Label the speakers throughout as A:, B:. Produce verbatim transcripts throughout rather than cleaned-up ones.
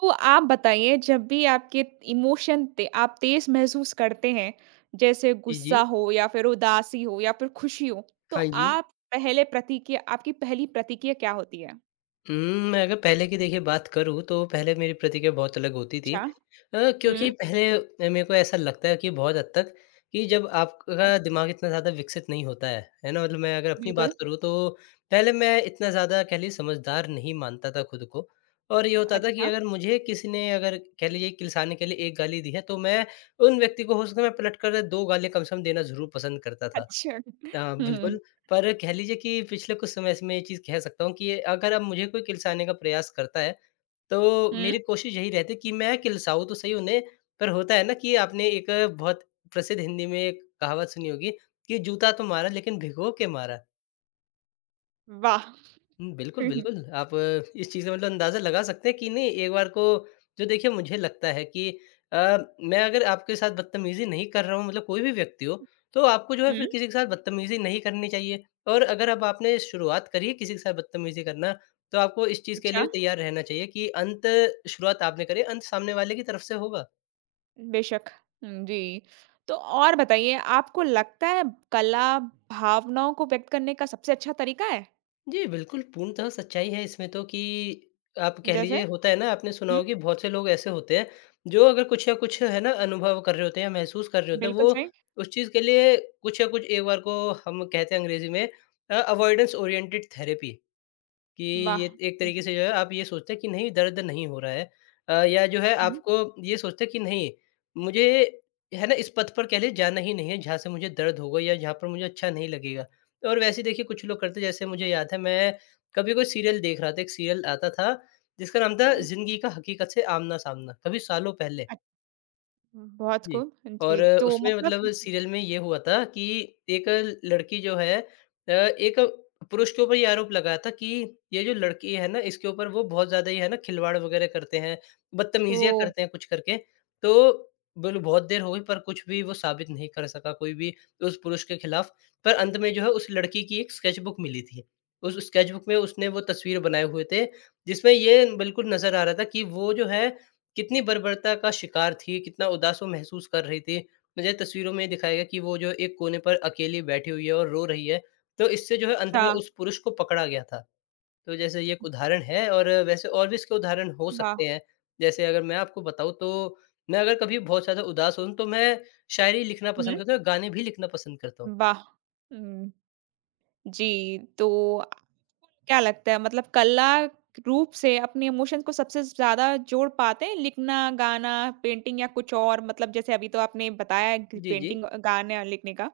A: तो आप बताइए जब भी आपके इमोशन ते आप तेज महसूस करते हैं, जैसे
B: जी,
A: गुस्सा
B: जी।
A: हो या फिर उदासी हो या फिर खुशी हो, तो
B: हाँ जी।
A: आप पहले प्रतिक्रिया आपकी पहली प्रतिक्रिया क्या होती है?
B: हुँ, मैं अगर पहले की देखिए बात करूँ तो पहले मेरी प्रतिक्रिया बहुत अलग होती थी।
A: अच्छा।
B: अ,
A: हुँ।
B: क्योंकि पहले अ, मेरे को ऐसा लगता है कि बहुत हद तक कि जब
A: अ,
B: आपका दिमाग इतना ज़्यादा विकसित नहीं होता है, है ना? मतलब मैं अगर अपनी
A: बिल्कुल।
B: बात करूँ तो पहले मैं इतना ज़्यादा कह लीजिए समझदार नहीं मानता था खुद को। और ये होता था कि
A: अच्छा।
B: अगर मुझे किसी ने अगर कह लीजिए किलसाने के लिए एक गाली दी है तो मैं उन व्यक्ति को हो सकता है मैं पलट कर दो गालियाँ कम से कम देना ज़रूर पसंद करता था।
A: अच्छा।
B: अ, बिल्कुल।
A: हुँ,
B: पर कह लीजिए कि पिछले कुछ समय से मैं ये चीज़ कह सकता हूँ कि अगर अब मुझे कोई किलसाने का प्रयास करता है, तो
A: हुँ,
B: मेरी कोशिश यही रहती है कि मैं किलसाऊँ तो सही उन्हें, पर होता है ना कि आपने एक बहुत प्रसिद्ध हिंदी में एक कहावत सुनी होगी कि जूता तो मारा लेकिन भिगो के मारा।
A: वाह!
B: हुँ, बिल्कुल, बिल्कुल। आप इस चीज़ का मतलब अंदाज़ा लगा सकते हैं कि नहीं एक बार को जो देखिए मुझे लगता है कि अ, मैं अगर आपके साथ बदतमीज़ी नहीं कर रहा हूँ मतलब कोई भी व्यक्ति हो, तो आपको जो है
A: हुँ।
B: फिर किसी के साथ बदतमीज़ी नहीं करनी चाहिए। और अगर अब आपने शुरुआत करी है किसी के साथ बदतमीज़ी करना, तो आपको इस चीज़ के लिए
A: अच्छा।
B: भी तैयार रहना चाहिए कि अंत शुरुआत आपने करी, अंत सामने वाले की तरफ से होगा।
A: बेशक। हुँ, जी। तो और बताइए आपको लगता है कला भावनाओं को व्यक्त करने का सबसे अच्छा तरीका है?
B: जी, बिल्कुल, पूर्णतः सच्चाई है इसमें तो कि आप कह
A: जैसे?
B: लीजिए होता है ना आपने सुना
A: हुँ,
B: होगा कि बहुत से लोग ऐसे होते हैं, जो अगर कुछ या कुछ है ना अनुभव कर रहे होते हैं, या महसूस कर रहे होते हैं,
A: बिल्कुल
B: वो
A: सही,
B: उस चीज़ के लिए कुछ या कुछ एक बार को हम कहते हैं अंग्रेज़ी में अ, अवॉइडेंस ओरिएंटेड थेरेपी कि ये
A: वाह!
B: एक
A: हुँ।
B: तरीके से जो है आप ये सोचते हैं कि नहीं दर्द नहीं हो रहा है। अ, या जो है
A: हुँ।
B: आपको ये सोचते हैं कि नहीं मुझे है ना इस पथ पर कह लिए जाना ही नहीं है जहाँ से मुझे दर्द होगा या जहाँ पर मुझे अच्छा नहीं लगेगा। और वैसे ही देखिए कुछ लोग करते जैसे मुझे याद है मैं कभी कोई सीरियल देख रहा था, एक सीरियल आता था जिसका नाम था
A: अरे!
B: ज़िंदगी का हकीकत से आमना-सामना, कभी सालों पहले।
A: अच बहुत
B: जी,
A: खूब। जी,
B: और
A: तो
B: उसमें
A: मतलब
B: मतलब सीरियल में ये हुआ था कि एक लड़की जो है अ, एक पुरुष के ऊपर ये आरोप लगाया था कि ये जो लड़की है ना, इसके ऊपर वो बहुत ज़्यादा ही है ना खिलवाड़ वग़ैरह करते हैं, बदतमीज़ियाँ
A: ओह!
B: करते हैं कुछ करके। तो बोलो बहुत देर हो गई पर कुछ भी वो साबित नहीं कर सका कोई भी उस पुरुष के खिलाफ़। पर अंत में जो है उस लड़की की एक स्केच बुक मिली थी। उस स्केच बुक में उसने वो तस्वीर बनाए हुए थे, जिसमें ये बिल्कुल नज़र आ रहा था कि वो जो है कितनी बर्बरता का शिकार थी, कितना उदास वो महसूस कर रही थी। मुझे तस्वीरों में दिखाया गया कि वो जो एक कोने पर अकेली बैठी हुई है और रो रही है। तो इससे जो है अंत
A: अच्छा।
B: में उस पुरुष को पकड़ा गया था। तो जैसे ये एक उदाहरण है और वैसे और भी इसके उदाहरण हो
A: वाह!
B: सकते हैं। जैसे अगर मैं आपको बताऊँ तो मैं अगर कभी बहुत ज़्यादा उदास हूँ तो मैं शायरी लिखना
A: हुँ,
B: पसंद करता हूँ, गाने भी लिखना पसंद करता हूँ।
A: वाह! हुँ। जी, तो आपको क्या लगता है मतलब कला रूप से अपने इमोशंस को सबसे ज़्यादा जोड़ पाते हैं, लिखना, गाना, पेंटिंग या कुछ और? मतलब जैसे अभी तो आपने बताया कि
B: जी, जी।
A: पेंटिंग, गाना लिखने का।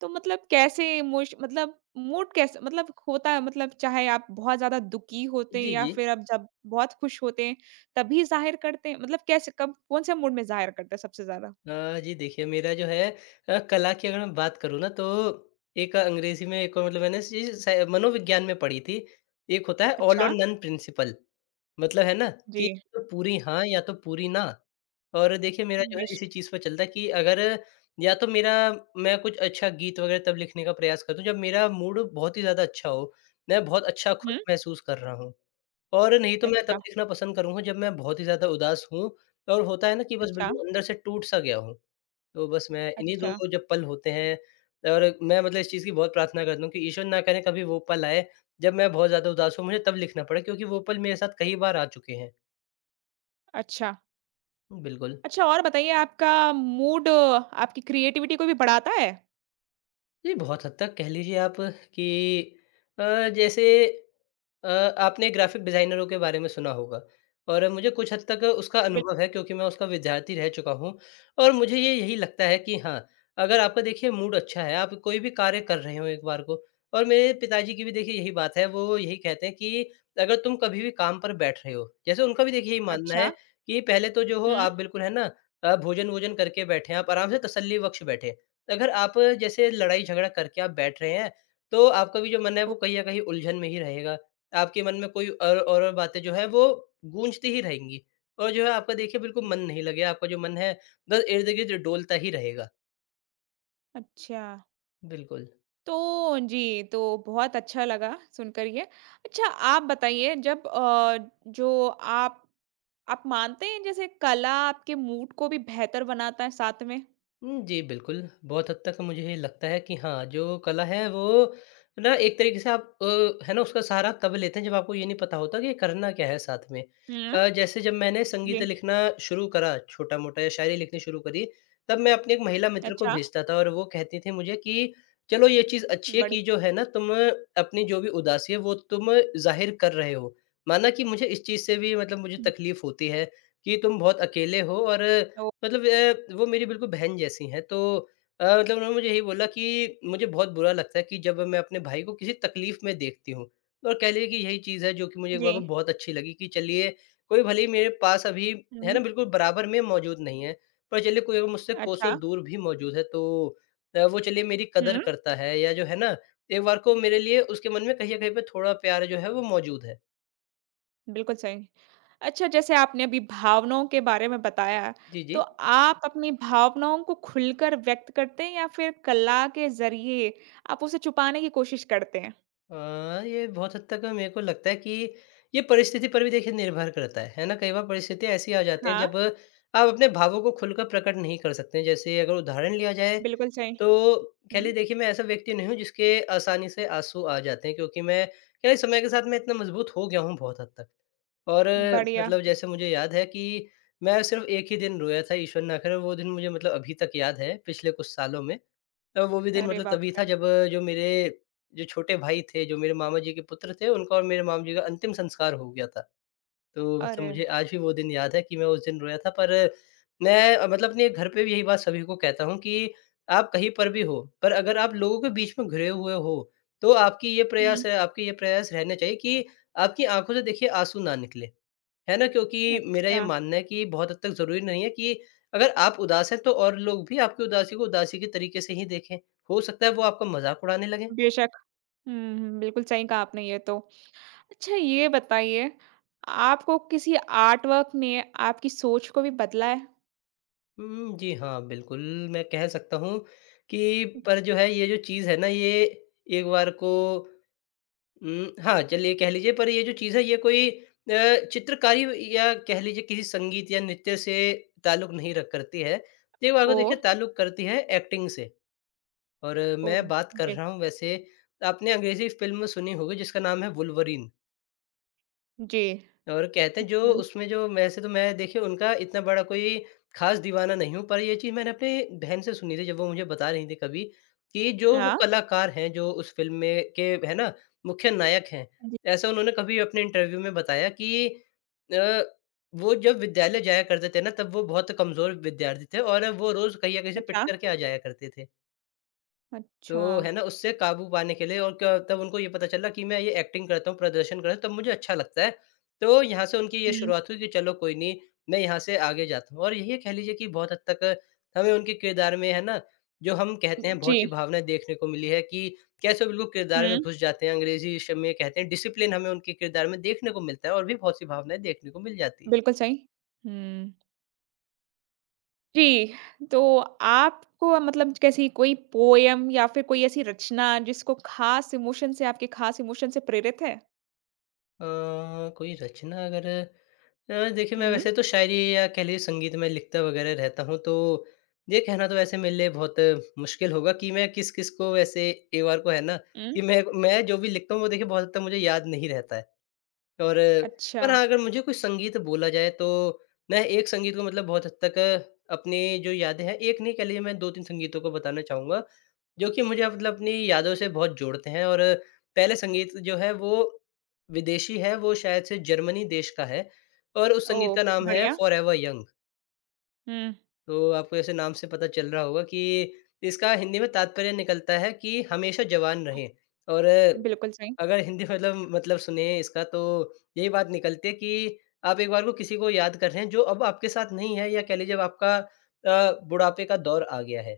A: तो मतलब कैसे इमोश मतलब मूड कैसे मतलब होता है मतलब चाहे आप बहुत ज़्यादा दुखी होते हैं
B: जी,
A: या
B: जी।
A: फिर आप जब बहुत खुश होते हैं, तभी ज़ाहिर करते हैं? मतलब कैसे कब कौन-से मूड में ज़ाहिर करते हैं सबसे ज़्यादा?
B: अ, जी देखिए मेरा जो है अ, कला की अगर मैं बात करूँ ना तो एक अंग्रेज़ी में एक और मतलब मैंने सी स मनोविज्ञान में पढ़ी थी। एक होता है ऑल और
A: अच्छा।
B: Non principle. मतलब है ना
A: जी।
B: कि या तो पूरी हाँ, या तो पूरी ना। और देखिए मेरा जो है
A: बेश
B: इसी चीज़ पे चलता है कि अगर या तो मेरा मैं कुछ अच्छा गीत वगैरह तब लिखने का प्रयास करता हूँ जब मेरा मूड बहुत ही ज़्यादा अच्छा हो, मैं बहुत अच्छा खुद
A: हुँ।
B: महसूस कर रहा हूँ। और नहीं तो मैं
A: अच्छा।
B: तब लिखना पसंद करूँगा जब मैं बहुत ही ज़्यादा उदास हूँ और होता है ना कि बस
A: अच्छा।
B: बिल्कुल अंदर से टूट-सा गया हूँ। तो बस मैं इन्हीं
A: अच्छा।
B: दो जब पल होते हैं और मैं मतलब इस चीज़ की बहुत प्रार्थना करता हूँ कि ईश्वर ना करे कभी वो पल आए, जब मैं बहुत ज़्यादा उदास हूँ, मुझे तब लिखना पड़े क्योंकि वो पल मेरे साथ कई बार आ चुके हैं।
A: अच्छा।
B: बिल्कुल।
A: अच्छा और बताइए आपका मूड अ, आपकी क्रिएटिविटी को भी बढ़ाता है?
B: जी, बहुत हद तक कह लीजिए आप कि अ, जैसे अ, आपने ग्राफ़िक डिज़ाइनरों के बारे में सुना होगा और मुझे कुछ हद तक उसका
A: बिल
B: अनुभव है क्योंकि मैं उसका विद्यार्थी रह चुका हूँ और मुझे ये यही लगता है कि हाँ, अगर आपका देखिए मूड अच्छा है, आप कोई भी कार्य कर रहे हो एक बार को और मेरे पिताजी की भी देखिए यही बात है, वो यही कहते हैं कि अगर तुम कभी भी काम पर बैठ रहे हो, जैसे उनका भी देखिए यही मानना है
A: अच्छा।
B: कि पहले तो जो हो
A: हुँ।
B: आप बिल्कुल है ना अ, भोजन-वोजन करके बैठें, आप आराम से तसल्ली बख्श बैठें। तो अगर आप जैसे लड़ाई झगड़ा करके आप बैठ रहे हैं, तो आपका भी जो मन है
A: ओ
B: वो कहीं न कहीं उलझन में ही रहेगा। आपके मन में कोई और और बातें जो है वो गूँजती ही रहेंगी और जो है आपका देखिए बिल्कुल मन नहीं लगेगा, आपका जो मन है बस इर्द-गिर्द डोलता ही रहेगा।
A: अच्छा।
B: बिल्कुल।
A: तो जी, तो बहुत अच्छा लगा सुनकर ये। अच्छा आप बताइए जब अ, जो आप आप मानते हैं जैसे कला आपके मूड को भी बेहतर बनाता है साथ में?
B: हुँ, जी, बिल्कुल। बहुत हद तक मुझे लगता है कि हाँ, जो कला है वो ना एक तरीके से आप अ, है ना उसका सहारा तब लेते हैं जब आपको ये नहीं पता होता कि करना क्या है साथ में।
A: हुँ,
B: अ, जैसे जब मैंने
A: जी।
B: संगीत लिखना शुरू करा छोटा-मोटा या शायरी लिखनी शुरू करी, तब मैं अपनी एक महिला मित्र को
A: अच्छा।
B: भेजता था और वो कहती थी मुझे कि चलो ये चीज़ अच्छी है
A: बड़ी
B: कि जो है ना तुम अपनी जो भी उदासी है वो तुम ज़ाहिर कर रहे हो। माना कि मुझे इस चीज़ से भी मतलब मुझे
A: हुँ,
B: तकलीफ़ होती है कि तुम बहुत अकेले हो और
A: ओ
B: मतलब अ, वो मेरी बिल्कुल बहन जैसी हैं तो अ, मतलब उन्होंने मुझे यही बोला कि मुझे बहुत बुरा लगता है कि जब मैं अपने भाई को किसी तकलीफ़ में देखती हूँ। और कह लीजिए कि यही चीज़ है जो कि मुझे
A: जी।
B: वहाँ पे बहुत अच्छी लगी कि चलिए कोई भले ही मेरे पास अभी है
A: हुँ,
B: ना बिल्कुल बराबर में मौजूद नहीं है। पर चलिए कोई अगर मुझसे
A: अच्छा।
B: कोसों दूर भी मौजूद है तो अ, वो चलिए मेरी कदर
A: हुँ।
B: करता है या जो है ना एक बार को मेरे लिए उसके मन में कहीं न कहीं पे थोड़ा प्यार जो है वो मौजूद है।
A: बिल्कुल सही। अच्छा जैसे आपने अभी भावनाओं के बारे में बताया,
B: जी,
A: तो
B: जी।
A: आप अपनी भावनाओं को खुलकर व्यक्त करते हैं या फिर कला के ज़रिए आप उसे छुपाने की कोशिश करते हैं?
B: अ, ये बहुत हद तक मेरे को लगता है कि ये परिस्थिति पर भी देखिए निर्भर करता है, है ना? कई बार परिस्थितियाँ ऐसी आ जाती हैं
A: हाँ,
B: जब आप अपने भावों को खुलकर प्रकट नहीं कर सकते हैं। जैसे अगर उदाहरण लिया जाए
A: बिल्कुल सही।
B: तो कह
A: हुँ,
B: लीजिए देखिए मैं ऐसा व्यक्ति नहीं हूँ जिसके आसानी से आँसू आ जाते हैं क्योंकि मैं कह लीजिए समय के साथ मैं इतना मजबूत हो गया हूँ बहुत हद तक। और अ,
A: बढ़िया।
B: मतलब जैसे मुझे याद है कि मैं सिर्फ़ एक ही दिन रोया था ईश्वर ना करे वो दिन मुझे मतलब अभी तक याद है पिछले कुछ सालों में। तब वो भी दिन
A: अरे
B: मतलब
A: बाप
B: तभी
A: रे!
B: था जब जो मेरे जो छोटे भाई थे, जो मेरे मामा जी के पुत्र थे, उनका और मेरे मामा जी का अंतिम संस्कार हो गया था। तो मतलब
A: अरे!
B: मुझे आज भी वो दिन याद है कि मैं उस दिन रोया था पर मैं अ, मतलब अपने घर पे भी यही बात सभी को कहता हूँ कि आप कहीं पर भी हो, पर अगर आप लोगों के बीच में घिरे हुए हो, तो आपकी ये
A: हुँ।
B: प्रयास है आपके ये प्रयास रहने चाहिए कि आपकी आँखों से देखिए आँसू ना निकले। है ना? क्योंकि मेरा ये
A: अच्छा।
B: मानना है कि बहुत हद तक ज़रूरी नहीं है कि अगर आप उदास हैं तो और लोग भी आपकी उदासी को उदासी के तरीके से ही देखें। हो सकता है वो आपका मज़ाक उड़ाने लगें।
A: बेशक। हुँ, हुँ, बिल्कुल सही कहा आपने ये तो। अच्छा ये बताइए, आपको किसी आर्टवर्क ने आपकी सोच को भी बदला है?
B: हुँ, जी हाँ, बिल्कुल। मैं कह सकता हूँ कि पर जो है ये जो चीज़ है ना, ये एक बार को, उम, हाँ, चलिए कह लीजिए, पर ये जो चीज़ है, ये कोई अ, चित्रकारी या कह लीजिए किसी संगीत या नृत्य से ताल्लुक नहीं रख करती है। ये बात को
A: ओह!
B: देखिए ताल्लुक करती है एक्टिंग से। और मैं
A: ओह!
B: बात कर
A: जी,
B: रहा हूँ, वैसे आपने अंग्रेज़ी फ़िल्म सुनी होगी जिसका नाम है वुल्वरीन।
A: जी।
B: और कहते हैं जो
A: हुँ,
B: उसमें, जो वैसे तो मैं देखिए उनका इतना बड़ा कोई ख़ास दीवाना नहीं हूँ, पर ये चीज़ मैंने अपनी बहन से सुनी थी, जब वो मुझे बता रही थी कभी, कि जो वो
A: हाँ।
B: कलाकार हैं, जो उस फ़िल्म में के है ना मुख्य नायक हैं,
A: हाँ जी,
B: ऐसा उन्होंने कभी अपने इंटरव्यू में बताया कि अ, वो जब विद्यालय जाया करते थे ना, तब वो बहुत कमज़ोर विद्यार्थी थे और वो रोज़ कहीं न कहीं से पिट
A: अच्छा।
B: कर के आ जाया करते थे।
A: अच्छा।
B: तो है ना, उससे काबू पाने के लिए और क्या, तब उनको ये पता चला कि मैं ये एक्टिंग करता हूँ, प्रदर्शन करता हूँ, तब मुझे अच्छा लगता है। तो यहाँ से उनकी ये
A: हुँ।
B: शुरुआत हुई कि चलो कोई नहीं, मैं यहाँ से आगे जाता हूँ, और ये कह लीजिए कि बहुत हद तक हमें उनके किरदार में है ना, जो हम कहते हैं
A: जी,
B: बहुत सी भावनाएँ देखने को मिली है कि कैसे वो बिल्कुल किरदार
A: हुँ।
B: में घुस जाते हैं, अंग्रेज़ी श में कहते हैं डिसिप्लिन हमें उनके किरदार में देखने को मिलता है, और भी बहुत सी भावनाएँ देखने को मिल जाती है।
A: बिल्कुल सही। हुँ। जी, तो आपको मतलब कैसी कोई पोएम या फिर कोई ऐसी रचना जिसको खास इमोशन से आपके खास इमोशन से प्रेरित है?
B: अ, कोई रचना अगर। अ, देखिए, मैं
A: हुँ,
B: वैसे तो शायरी या कह लीजिए संगीत में लिखता वगैरह रहता हूँ, तो ये कहना तो वैसे मेरे लिए बहुत मुश्किल होगा कि मैं किस-किस को, वैसे एक बार को है ना,
A: हुँ।
B: कि मैं मैं जो भी लिखता हूँ, वो देखिए बहुत हद तक मुझे याद नहीं रहता है। और
A: अच्छा।
B: पर हाँ, अगर मुझे कोई संगीत बोला जाए तो मैं एक संगीत को मतलब बहुत हद तक अपनी जो यादें हैं, एक नहीं, कह लीजिए मैं दो तीन संगीतों को बताना चाहूँगा, जो कि मुझे मतलब अपनी यादों से बहुत जोड़ते हैं। और पहले संगीत जो है वो विदेशी है, वो शायद से जर्मनी देश का है और उस संगीत
A: ओह!
B: का नाम है
A: बढ़िया।
B: Forever young.
A: हुँ,
B: तो आपको ऐसे नाम से पता चल रहा होगा कि इसका हिंदी में तात्पर्य निकलता है कि हमेशा जवान रहें। और
A: बिल्कुल सही।
B: अगर हिंदी मतलब मतलब सुने इसका, तो यही बात निकलती है कि आप एक बार को किसी को याद कर रहे हैं, जो अब आपके साथ नहीं है, या कह लीजिए अब आपका अ, बुढ़ापे का दौर आ गया है।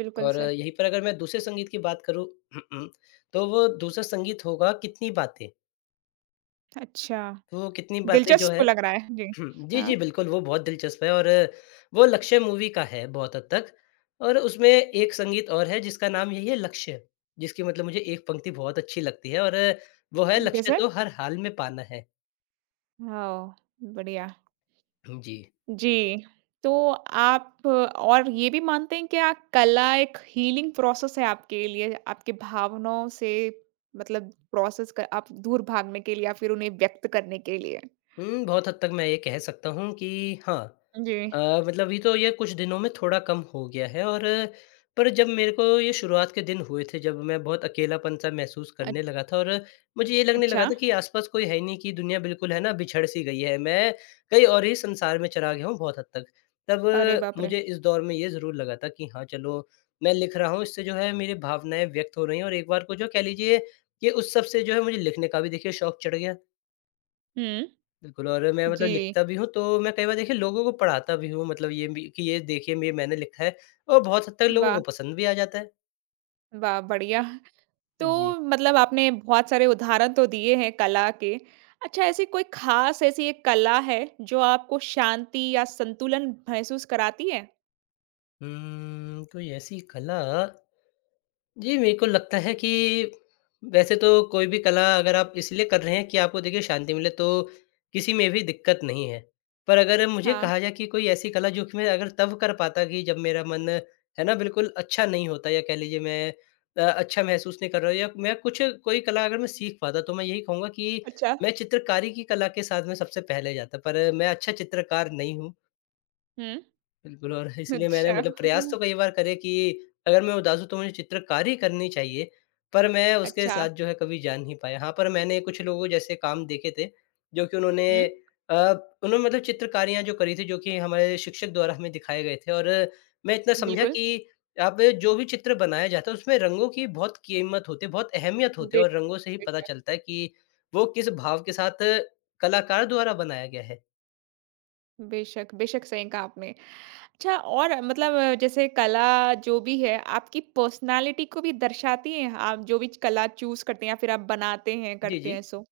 A: बिल्कुल
B: और
A: सही।
B: यहीं पर अगर मैं दूसरे संगीत की बात करूँ, तो वो दूसरा संगीत होगा कितनी बातें।
A: अच्छा,
B: वो कितनी बातें जो
A: दिलचस्प
B: है,
A: लग रहा है। जी,
B: जी,
A: हाँ,
B: जी, बिल्कुल, वो बहुत दिलचस्प है, और वो लक्ष्य मूवी का है बहुत हद तक। और उसमें एक संगीत और है जिसका नाम यही है लक्ष्य, जिसकी मतलब मुझे एक पंक्ति बहुत अच्छी लगती है, और वो है, लक्ष्य
A: जैसे?
B: तो हर हाल में पाना है।
A: हाँ, बढ़िया।
B: जी।
A: जी, तो आप और ये भी मानते हैं क्या कला एक हीलिंग प्रोसेस है आपके लिए? आपके भावनाओं से मतलब प्रोसेस क आप दूर भागने के लिए या फिर उन्हें व्यक्त करने के लिए?
B: हुँ, बहुत हद तक मैं ये कह सकता हूँ कि हाँ। अ,
A: जी,
B: मतलब अभी तो ये कुछ दिनों में थोड़ा कम हो गया है, और पर जब मेरे को ये शुरुआत के दिन हुए थे, जब मैं बहुत अकेलापन-सा महसूस
A: अ
B: करने लगा था, और मुझे ये लगने
A: अच्छा,
B: लगा था कि आस-पास कोई है ही नहीं, कि दुनिया बिल्कुल है ना बिछड़-सी गई है। मैं कहीं और ही संसार में चला गया हूँ बहुत हद तक।
A: अरे
B: तब
A: बाप रे!
B: मुझे इस दौर में ये ज़रूर लगा था कि हाँ, चलो मैं लिख रहा हूँ, इससे जो है मेरी भावनाएँ व्यक्त हो रही हैं, और एक बार को जो, कह लीजिए कि उस सब से जो है मुझे लिखने का भी देखिए शौक चढ़ गया।
A: हुँ,
B: बिल्कुल। और मैं मतलब
A: जी,
B: लिखता भी हूँ, तो मैं कई बार देखिए लोगों को पढ़ाता भी हूँ, मतलब ये भी कि ये देखिए ये मैंने लिखा है, और बहुत हद तक लोगों
A: वाह!
B: को पसंद भी आ जाता है।
A: वाह! बढ़िया। तो
B: जी।
A: मतलब आपने बहुत सारे उदाहरण तो दिए हैं कला के। अच्छा ऐसी कोई खास ऐसी एक कला है जो आपको शांति या संतुलन महसूस कराती है?
B: उम्म, कोई ऐसी कला। जी, मेरे को लगता है कि वैसे तो कोई भी कला अगर आप इसलिए कर रहे हैं कि आपको देखिए शांति मिले, तो किसी में भी दिक्कत नहीं है। पर अगर मुझे
A: हाँ।
B: कहा जाए कि कोई ऐसी कला जो कि मैं अगर तब कर पाता कि जब मेरा मन है ना बिल्कुल अच्छा नहीं होता, या कह लीजिए मैं अ, अच्छा महसूस नहीं कर रहा हूँ, या मैं कुछ, कोई कला अगर मैं सीख पाता, तो मैं यही कहूँगा कि
A: अच्छा।
B: मैं चित्रकारी की कला के साथ में सबसे पहले जाता। पर मैं अच्छा चित्रकार नहीं हूँ।
A: हुँ।
B: बिल्कुल। और इसलिए मैंने
A: अच्छा।
B: मतलब प्रयास तो कई बार करे कि अगर मैं उदास हूँ तो मुझे चित्रकारी करनी चाहिए, पर मैं उसके
A: अच्छा।
B: साथ जो है कभी जा नहीं पाया। हाँ, पर मैंने कुछ लोगों जैसे काम देखे थे, जो कि उन्होंने
A: हुँ,
B: अ, उन्होंने मतलब चित्रकारियाँ जो करी थी, जो कि हमारे शिक्षक द्वारा हमें दिखाए गए थे, और मैं इतना समझा
A: बिल्कुल।
B: कि आप जो भी चित्र बनाया जाता है, उसमें रंगों की बहुत कीमत होती है, बहुत अहमियत होती
A: बे
B: है, और रंगों से ही पता
A: बेशक,
B: चलता है कि वो किस भाव के साथ कलाकार द्वारा बनाया गया है।
A: बेशक, बेशक सही कहा आपने। अच्छा और मतलब अ, जैसे कला जो भी है, आपकी पर्सनैलिटी को भी दर्शाती है? आप जो भी कला चूज़ करते हैं या फिर आप बनाते हैं,
B: जी,
A: करते हैं
B: जी।
A: सो?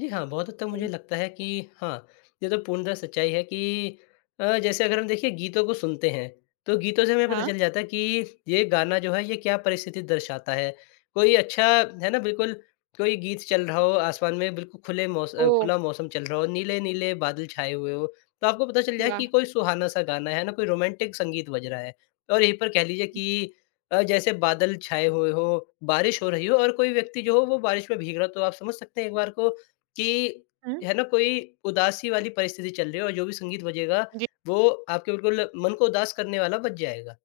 B: जी हाँ, बहुत हद तक मुझे
A: बिल्कुल।
B: लगता है कि हाँ, ये तो पूर्णतः सच्चाई है कि अ, जैसे अगर हम देखिए गीतों को सुनते हैं, तो गीतों से हमें पता
A: हाँ।
B: चल जाता है कि ये गाना जो है ये क्या परिस्थिति दर्शाता है। कोई अच्छा, है ना, बिल्कुल कोई गीत चल रहा हो, आसमान में बिल्कुल खुले मौस अ,
A: ओह!
B: खुला मौसम चल रहा हो, नीले-नीले बादल छाए हुए हो, तो आपको पता चल जाए
A: वाह!
B: कि कोई सुहाना-सा गाना है ना, कोई रोमांटिक संगीत बज रहा है। और यहीं पर कह लीजिए कि अ, जैसे बादल छाए हुए हो, बारिश हो रही हो, और कोई व्यक्ति जो हो वो बारिश में भीग रहा हो, तो आप समझ सकते हैं एक बार को कि
A: हुँ,
B: है ना, कोई उदासी वाली परिस्थिति चल रही है, और जो भी संगीत बजेगा,
A: जी,
B: वो आपके बिल्कुल मन को उदास करने वाला बज जाएगा।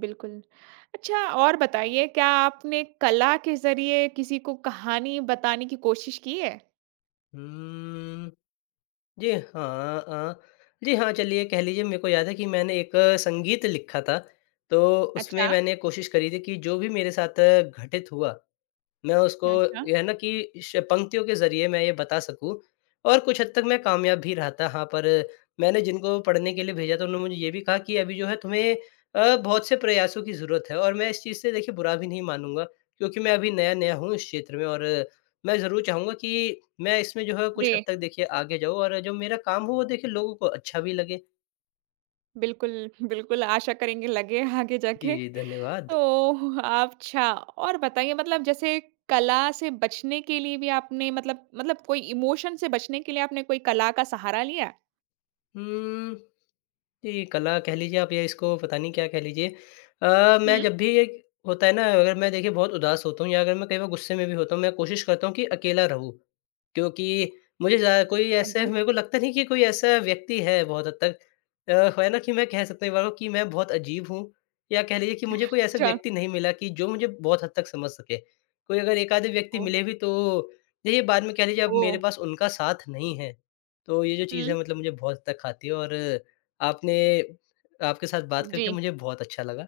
A: बिल्कुल। अच्छा और बताइए क्या आपने कला के ज़रिए किसी को कहानी बताने की कोशिश की है?
B: हुँ। जी, हाँ, अ, जी हाँ, चलिए कह लीजिए, मेरे को याद है कि मैंने एक अ, संगीत लिखा था, तो
A: अच्छा।
B: उसमें मैंने कोशिश करी थी कि जो भी मेरे साथ अ, घटित हुआ, मैं उसको
A: अच्छा।
B: ये है ना, कि श पंक्तियों के ज़रिए मैं ये बता सकूँ, और कुछ हद तक मैं कामयाब भी रहा था। हाँ, पर मैंने जिनको पढ़ने के लिए भेजा था, उन्होंने मुझे ये भी कहा कि अभी जो है तुम्हें अ, बहुत से प्रयासों की ज़रूरत है, और मैं इस चीज़ से देखिए बुरा भी नहीं मानूँगा, क्योंकि मैं अभी नया-नया हूँ इस क्षेत्र में, और मैं ज़रूर चाहूँगा कि मैं इसमें जो है
A: जी।
B: कुछ हद तक देखिए आगे जाऊँ, और जो मेरा काम हो वो देखिए लोगों को अच्छा भी लगे।
A: बिल्कुल, बिल्कुल, आशा करेंगे लगे आगे
B: जी,
A: जाके।
B: धन्यवाद।
A: तो आप, अच्छा और बताइए मतलब जैसे कला से बचने के लिए भी आपने मतलब मतलब कोई इमोशन से बचने के लिए आपने कोई कला का सहारा लिया?
B: हुँ। जी, कला कह लीजिए आप, या इसको पता नहीं क्या कह लीजिए। अ, मैं
A: हुँ।
B: जब भी एक होता है ना, अगर मैं देखिए बहुत उदास होता हूँ, या अगर मैं कई बार गुस्से में भी होता हूँ, मैं कोशिश करता हूँ कि अकेला रहूँ। क्योंकि मुझे ज़्या कोई
A: हाँ
B: ऐसे
A: जी।
B: मेरे को लगता नहीं कि कोई ऐसा व्यक्ति है बहुत हद तक। अ, है ना, कि मैं कह सकता हूँ एक बार को कि मैं बहुत अजीब हूँ, या कह लीजिए कि मुझे कोई ऐसा
A: अच्छा।
B: व्यक्ति नहीं मिला कि जो मुझे बहुत हद तक समझ सके। कोई अगर एक आधे व्यक्ति
A: ओह!
B: मिले भी, तो देखिए बाद में कह लीजिए अब
A: ओह!
B: मेरे पास उनका साथ नहीं है। तो ये जो चीज़
A: हुँ।
B: है मतलब मुझे बहुत हद तक खाती है, और आपने आपके साथ बात
A: जी।
B: करके मुझे बहुत अच्छा लगा।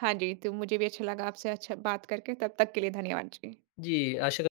A: हाँ जी, तो मुझे भी अच्छा लगा आपसे अच्छा बात करके। तब तक के लिए धन्यवाद। जी।
B: जी, आशा